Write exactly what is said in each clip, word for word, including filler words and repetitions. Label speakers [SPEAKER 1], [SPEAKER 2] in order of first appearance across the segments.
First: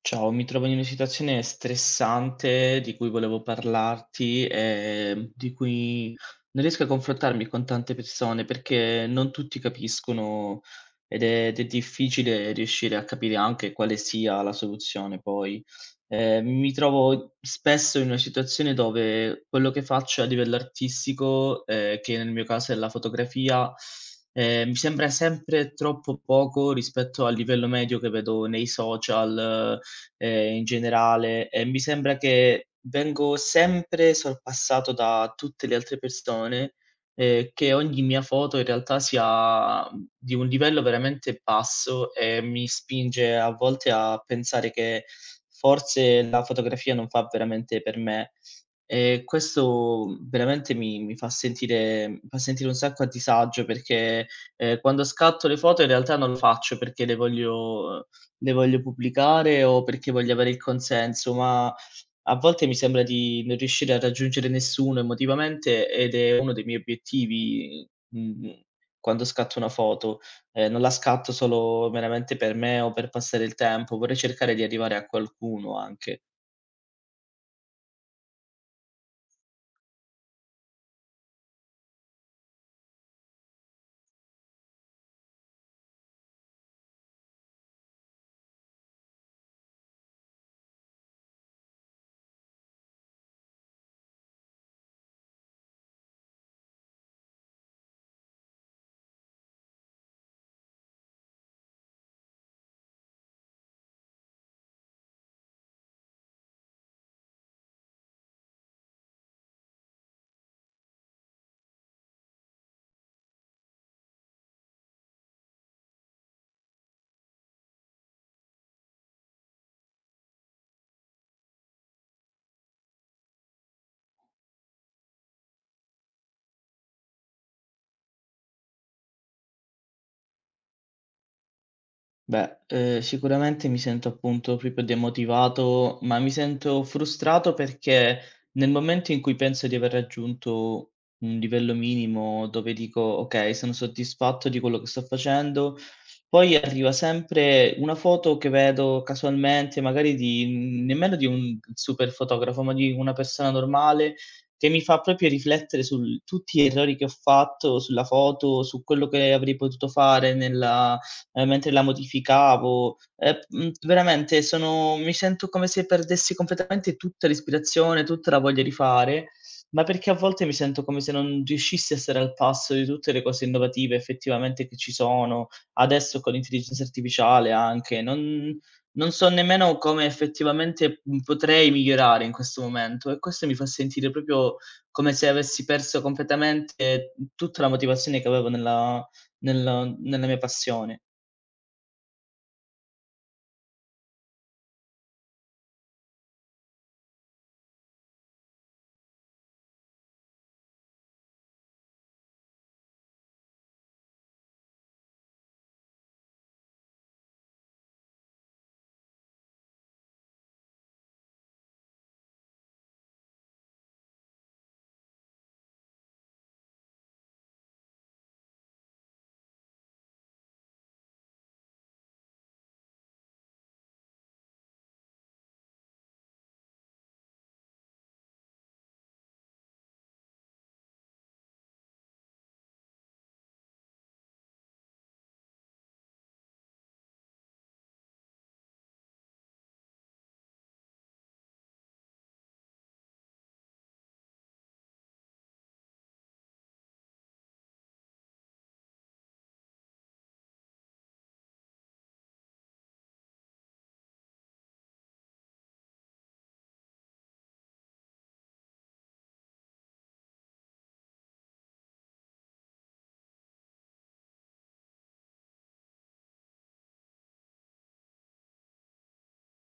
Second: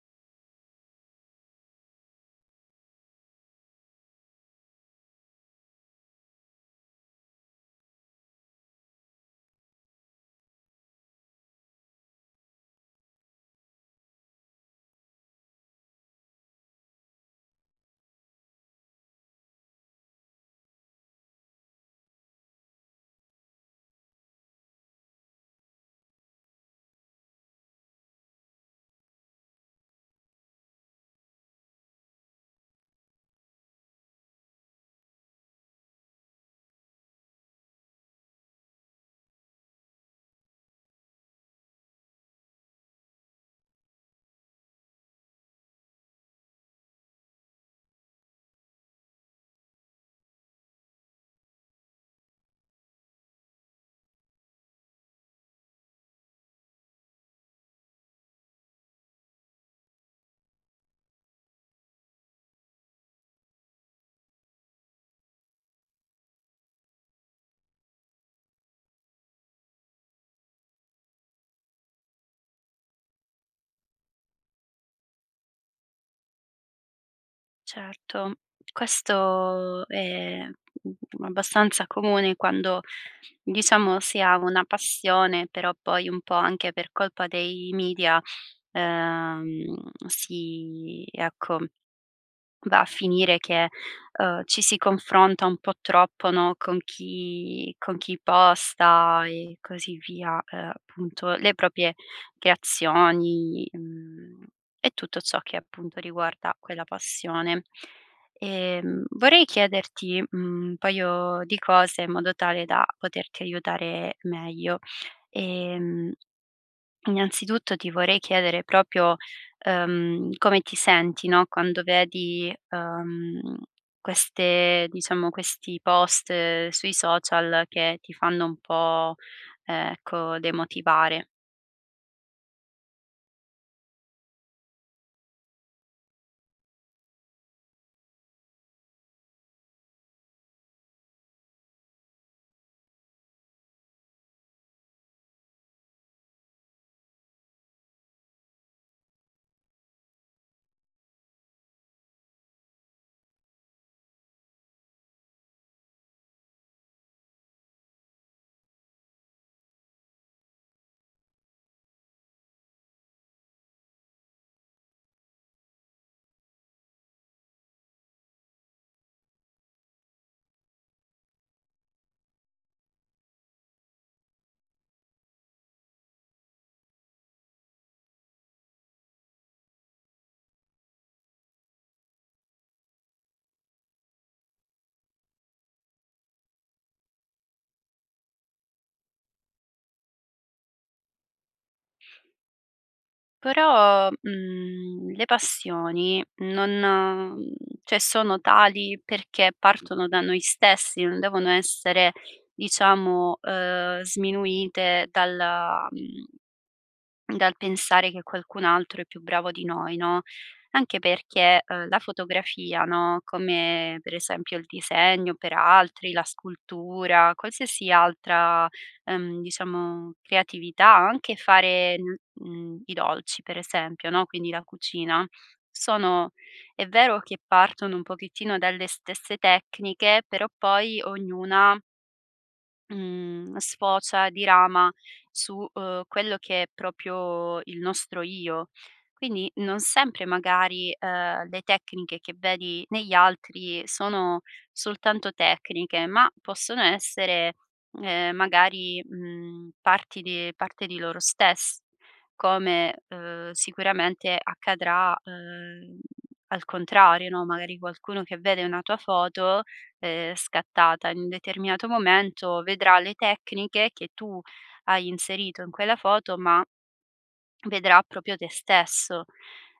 [SPEAKER 1] Ciao, mi trovo in una situazione stressante di cui volevo parlarti e di cui non riesco a confrontarmi con tante persone perché non tutti capiscono ed è, ed è difficile riuscire a capire anche quale sia la soluzione poi. Eh, mi trovo spesso in una situazione dove quello che faccio a livello artistico, eh, che nel mio caso è la fotografia, eh, mi sembra sempre troppo poco rispetto al livello medio che vedo nei social, ehm, in generale, e mi sembra che vengo sempre sorpassato da tutte le altre persone, ehm, che ogni mia foto in realtà sia, mhmm, di un livello veramente basso e mi spinge a volte a pensare che forse la fotografia non fa veramente per me. E questo veramente mi mi fa sentire mi fa sentire un sacco a disagio perché, ehm, quando scatto le foto in realtà non lo faccio perché le voglio le voglio pubblicare o perché voglio avere il consenso, ma a volte mi sembra di non riuscire a raggiungere nessuno emotivamente ed è uno dei miei obiettivi, mhmm, quando scatto una foto. Ehm, non la scatto solo meramente per me o per passare il tempo, vorrei cercare di arrivare a qualcuno anche.
[SPEAKER 2] Certo, questo è, mhmm, abbastanza comune quando, diciamo, si ha una passione, però poi un po' anche per colpa dei media, ehm, si ecco va a finire che, uhm, ci si confronta un po' troppo, no, con chi con chi posta e così via, ehm, appunto le proprie creazioni, mhmm, e tutto ciò che appunto riguarda quella passione. Ehm, vorrei chiederti, mhmm, un paio di cose in modo tale da poterti aiutare meglio. Ehm Innanzitutto ti vorrei chiedere proprio, ehm, come ti senti, no, quando vedi, ehm, queste diciamo questi post, ehm, sui social che ti fanno un po', eh, ecco, demotivare.
[SPEAKER 1] Beh, ehm, sicuramente mi sento appunto proprio demotivato, ma mi sento frustrato perché nel momento in cui penso di aver raggiunto un livello minimo dove dico: "Okay, sono soddisfatto di quello che sto facendo", poi arriva sempre una foto che vedo casualmente, magari di mhmm, nemmeno di un super fotografo, ma di una persona normale, che mi fa proprio riflettere sul tutti gli errori che ho fatto, sulla foto, su quello che avrei potuto fare nella ehm, mentre la modificavo. Ehm, mhmm, Veramente sono mi sento come se perdessi completamente tutta l'ispirazione, tutta la voglia di fare, ma perché a volte mi sento come se non riuscissi a stare al passo di tutte le cose innovative effettivamente che ci sono, adesso con l'intelligenza artificiale anche. Non non so nemmeno come effettivamente, mhmm, potrei migliorare in questo momento e questo mi fa sentire proprio come se avessi perso completamente tutta la motivazione che avevo nella nel nella mia passione.
[SPEAKER 2] Però, mhmm, le passioni non mhmm, cioè sono tali perché partono da noi stessi, non devono essere diciamo, ehm, sminuite dalla mhmm Dal pensare che qualcun altro è più bravo di noi, no, anche perché, uhm, la fotografia, no, come per esempio il disegno per altri, la scultura, qualsiasi altra, ehm, diciamo creatività, anche fare n mhmm, i dolci per esempio, no, quindi la cucina, sono è vero che partono un pochettino dalle stesse tecniche, però poi ognuna Mhmm, sfocia, dirama su, uhm, quello che è proprio il nostro io. Quindi non sempre magari, ehm, le tecniche che vedi negli altri sono soltanto tecniche, ma possono essere, ehm, magari, mhmm, parti di parte di loro stessi, come, uhm, sicuramente accadrà, uhm, al contrario, no, magari qualcuno che vede una tua foto, ehm, scattata in un determinato momento, vedrà le tecniche che tu hai inserito in quella foto, ma vedrà proprio te stesso.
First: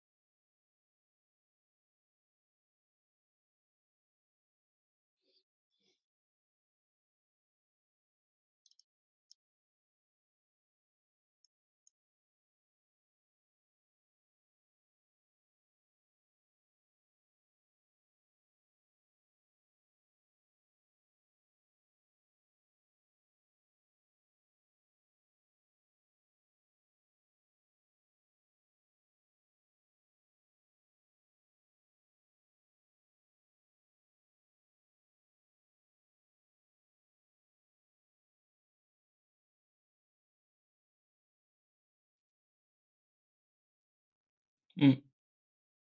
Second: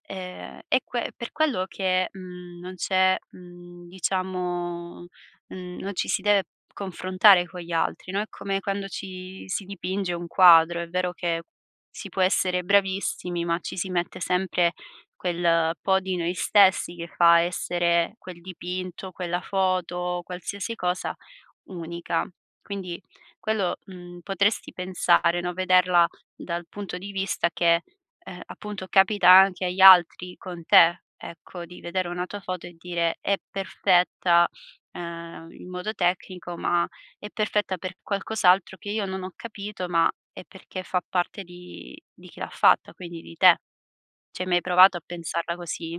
[SPEAKER 2] Ehm, è que Per quello che, mhmm, non c'è, mhmm, diciamo mhmm, non ci si deve confrontare con gli altri, no, è come quando ci si dipinge un quadro, è vero che si può essere bravissimi, ma ci si mette sempre quel po' di noi stessi che fa essere quel dipinto, quella foto, qualsiasi cosa unica. Quindi quello, mhmm, potresti pensare, no, vederla dal punto di vista che, ehm, appunto capita anche agli altri con te, ecco, di vedere una tua foto e dire: "È perfetta, ehm, in modo tecnico, ma è perfetta per qualcos'altro che io non ho capito, ma è perché fa parte di di chi l'ha fatta, quindi di te." Ci hai mai
[SPEAKER 1] Mh.
[SPEAKER 2] provato a pensarla così?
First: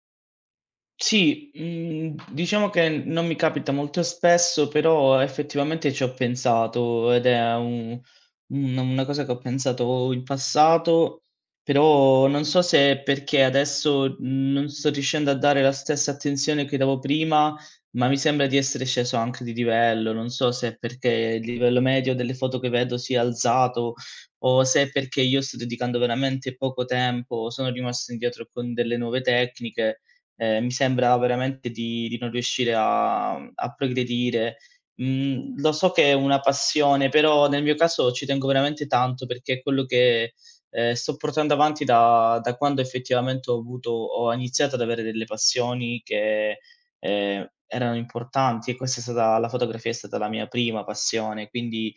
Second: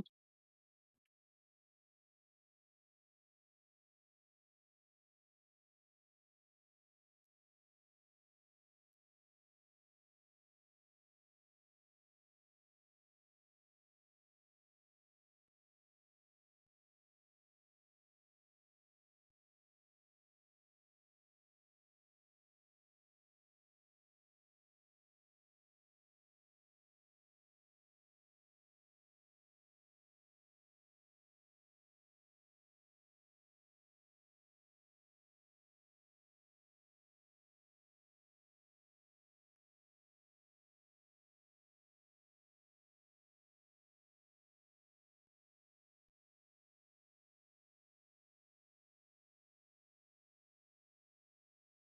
[SPEAKER 1] Sì, mhmm, diciamo che non mi capita molto spesso, però effettivamente ci ho pensato ed è un un una cosa che ho pensato in passato, però non so se è perché adesso non sto riuscendo a dare la stessa attenzione che davo prima, ma mi sembra di essere sceso anche di livello. Non so se è perché il livello medio delle foto che vedo si è alzato o se è perché io sto dedicando veramente poco tempo, sono rimasto indietro con delle nuove tecniche. Ehm, mi sembra veramente di di non riuscire a a progredire. Mhmm, lo so che è una passione, però nel mio caso ci tengo veramente tanto perché è quello che, ehm, sto portando avanti da da quando effettivamente ho avuto ho iniziato ad avere delle passioni che, ehm, erano importanti e questa è stata la fotografia è stata la mia prima passione, quindi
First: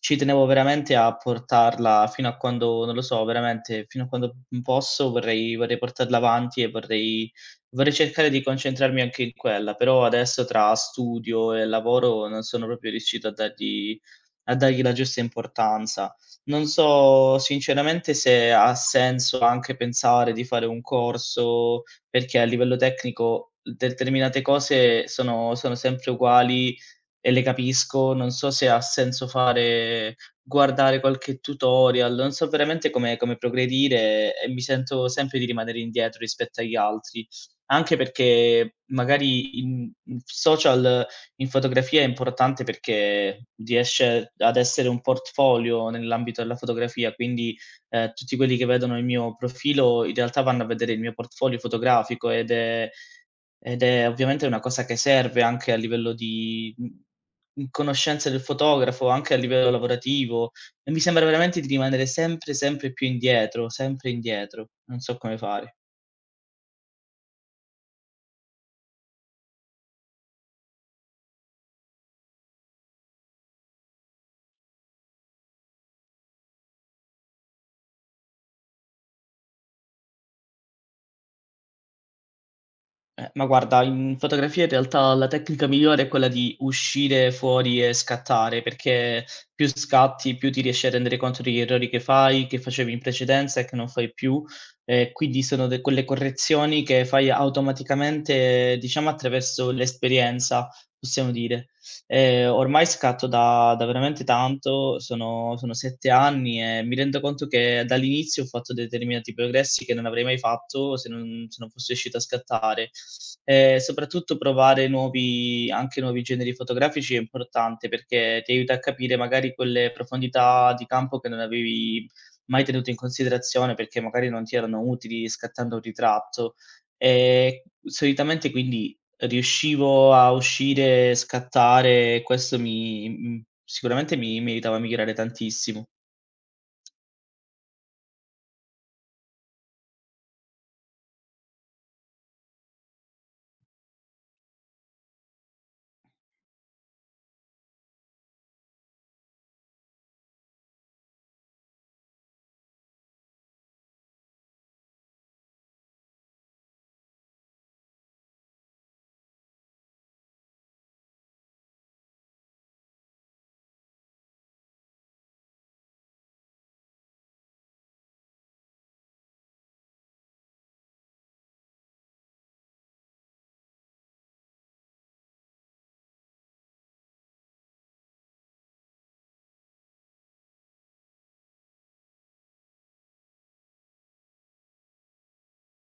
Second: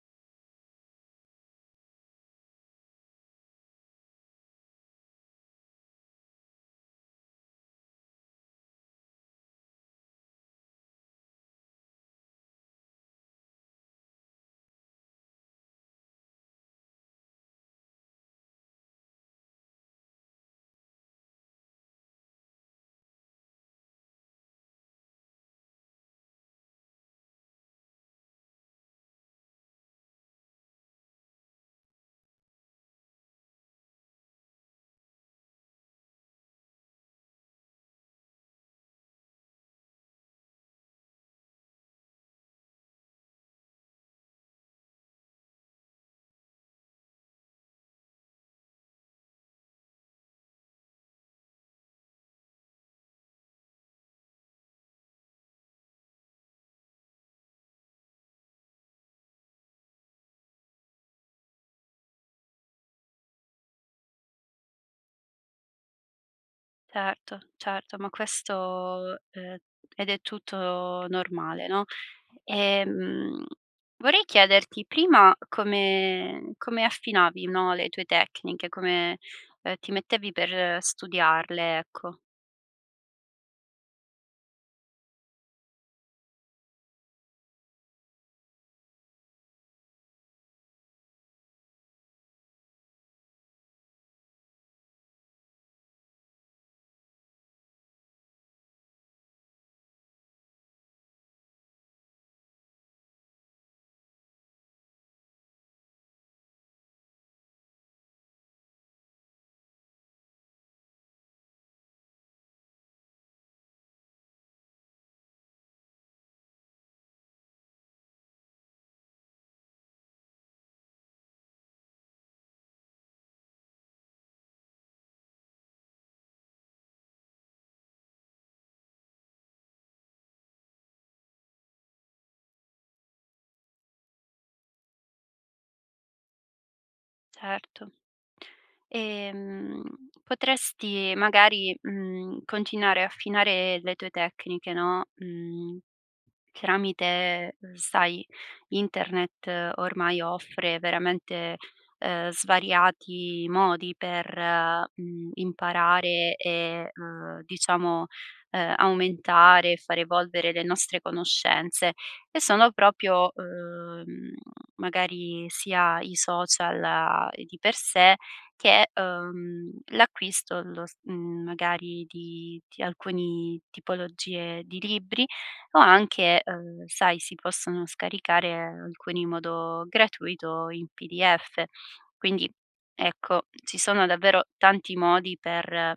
[SPEAKER 1] ci tenevo veramente a portarla fino a quando non lo so, veramente fino a quando, mhmm, posso vorrei vorrei portarla avanti e vorrei Vorrei cercare di concentrarmi anche in quella, però adesso tra studio e lavoro non sono proprio riuscito a dargli a dargli la giusta importanza. Non so sinceramente se ha senso anche pensare di fare un corso, perché a livello tecnico determinate cose sono sono sempre uguali e le capisco. Non so se ha senso fare guardare qualche tutorial, non so veramente come come progredire e mi sento sempre di rimanere indietro rispetto agli altri. Anche perché magari in in social in fotografia è importante perché riesce ad essere un portfolio nell'ambito della fotografia, quindi, ehm, tutti quelli che vedono il mio profilo in realtà vanno a vedere il mio portfolio fotografico ed è ed è ovviamente una cosa che serve anche a livello di mhmm, mhmm, conoscenza del fotografo, anche a livello lavorativo e mi sembra veramente di rimanere sempre, sempre più indietro, sempre indietro. Non so come fare.
[SPEAKER 2] Certo, certo, ma questo ehm, ed è tutto normale, no, ehm, vorrei chiederti prima come come affinavi, no, le tue tecniche, come, ehm, ti mettevi per eh, studiarle, ecco.
[SPEAKER 1] Eh, ma guarda, in fotografia in realtà la tecnica migliore è quella di uscire fuori e scattare, perché più scatti, più ti riesci a rendere conto degli errori che fai, che facevi in precedenza e che non fai più. Eh, quindi sono de- quelle correzioni che fai automaticamente, diciamo, attraverso l'esperienza, possiamo dire. Eh, ormai scatto da, da veramente tanto, sono, sono sette anni e mi rendo conto che dall'inizio ho fatto determinati progressi che non avrei mai fatto se non, se non fossi riuscito a scattare. Ehm, soprattutto provare nuovi anche nuovi generi fotografici è importante, perché ti aiuta a capire magari quelle profondità di campo che non avevi mai tenuto in considerazione, perché magari non ti erano utili scattando un ritratto. Ehm, Solitamente quindi riuscivo a uscire, scattare e questo mi mhmm, sicuramente mi mi aiutava a migliorare tantissimo.
[SPEAKER 2] Certo. Ehm, Potresti magari, mhmm, continuare a affinare le tue tecniche, no, mhmm tramite, uhm, sai, internet eh, ormai offre veramente, ehm, svariati modi per, mhmm, imparare e, uhm, diciamo, ehm, aumentare e far evolvere le nostre conoscenze, e sono proprio, uhm, magari sia i social eh, di per sé che, uhm, l'acquisto, lo s mhmm, magari di di alcuni tipologie di libri o anche, uhm, sai, si possono scaricare alcuni in modo gratuito in P D F. Quindi, ecco, ci sono davvero tanti modi per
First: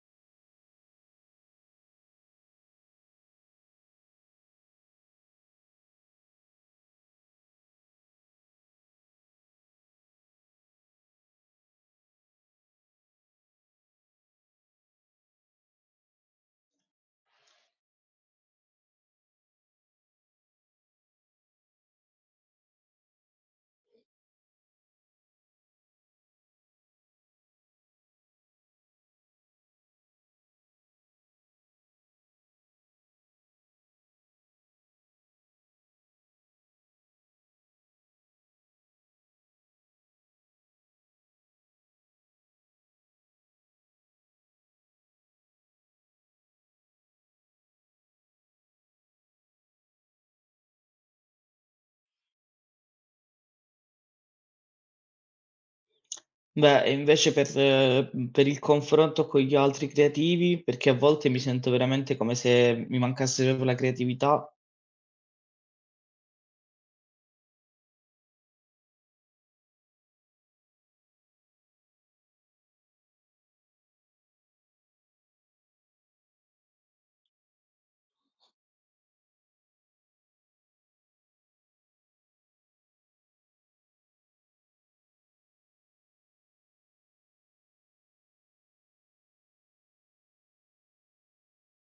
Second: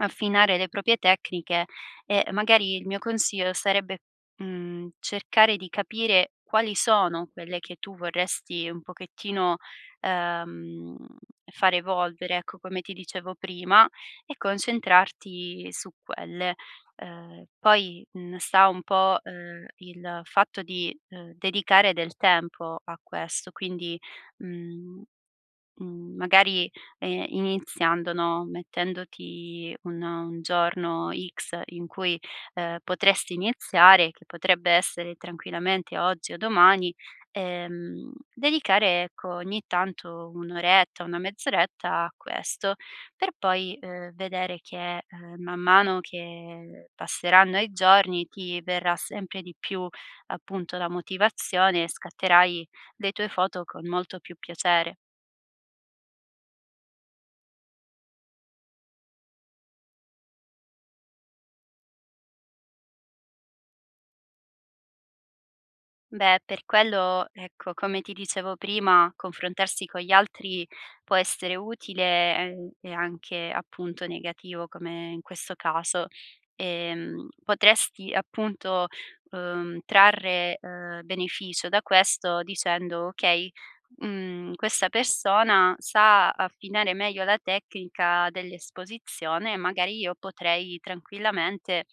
[SPEAKER 2] affinare le proprie tecniche, e magari il mio consiglio sarebbe, mhmm, cercare di capire quali sono quelle che tu vorresti un pochettino, ehm, far evolvere, ecco, come ti dicevo prima, e concentrarti su quelle. Ehm, poi, mhmm, sta un po', ehm, il fatto di, ehm, dedicare del tempo a questo, quindi, mhmm Mhmm, magari, ehm, iniziando, no, mettendoti un un giorno X in cui, ehm, potresti iniziare, che potrebbe essere tranquillamente oggi o domani, ehm, dedicare, ecco, ogni tanto una oretta, una mezz'oretta a questo, per poi, ehm, vedere che, ehm, man mano che passeranno i giorni ti verrà sempre di più, appunto, la motivazione e scatterai le tue foto con molto più piacere.
[SPEAKER 1] Beh, e invece per mhmm, per il confronto con gli altri creativi, perché a volte mi sento veramente come se mi mancasse proprio la creatività.
[SPEAKER 2] Beh, per quello, ecco, come ti dicevo prima, confrontarsi con gli altri può essere utile, ehm, e anche appunto negativo, come in questo caso. Ehm, potresti appunto, uhm, trarre, uhm, beneficio da questo dicendo: "Okay, mhmm, questa persona sa affinare meglio la tecnica dell'esposizione e magari io potrei tranquillamente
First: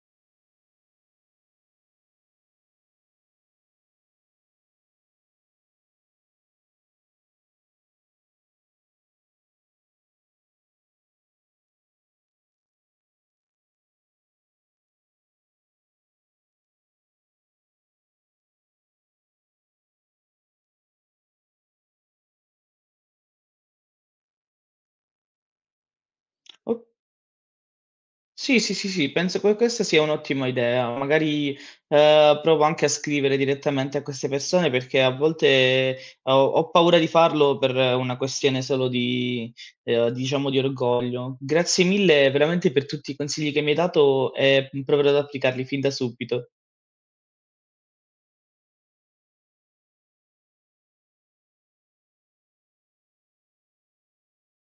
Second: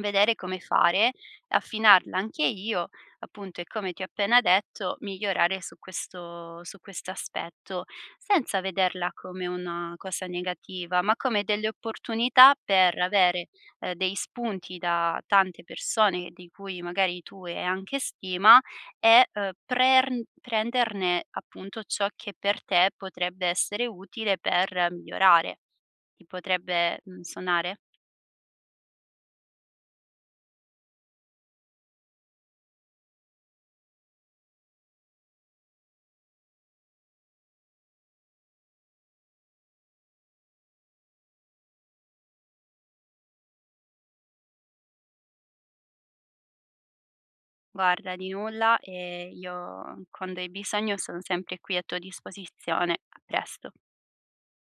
[SPEAKER 2] vedere come fare, affinarla anche io, appunto, e come ti ho appena detto, migliorare su questo su questo aspetto, senza vederla come una cosa negativa, ma come delle opportunità per avere, ehm, dei spunti da tante persone di cui magari tu hai anche stima e, ehm, prern prenderne, appunto, ciò che per te potrebbe essere utile per migliorare. Ti
[SPEAKER 1] O
[SPEAKER 2] potrebbe, mhmm, suonare?"
[SPEAKER 1] Sì, sì, sì, sì, penso que questa sia un'ottima idea. Magari, ehm, provo anche a scrivere direttamente a queste persone, perché a volte ho ho paura di farlo per una questione solo di ehm, diciamo di orgoglio. Grazie mille veramente per tutti i consigli che mi hai dato e, mhmm, proverò ad applicarli fin da subito.
[SPEAKER 2] Guarda, di nulla, e io quando hai bisogno sono sempre qui a tua disposizione. A presto.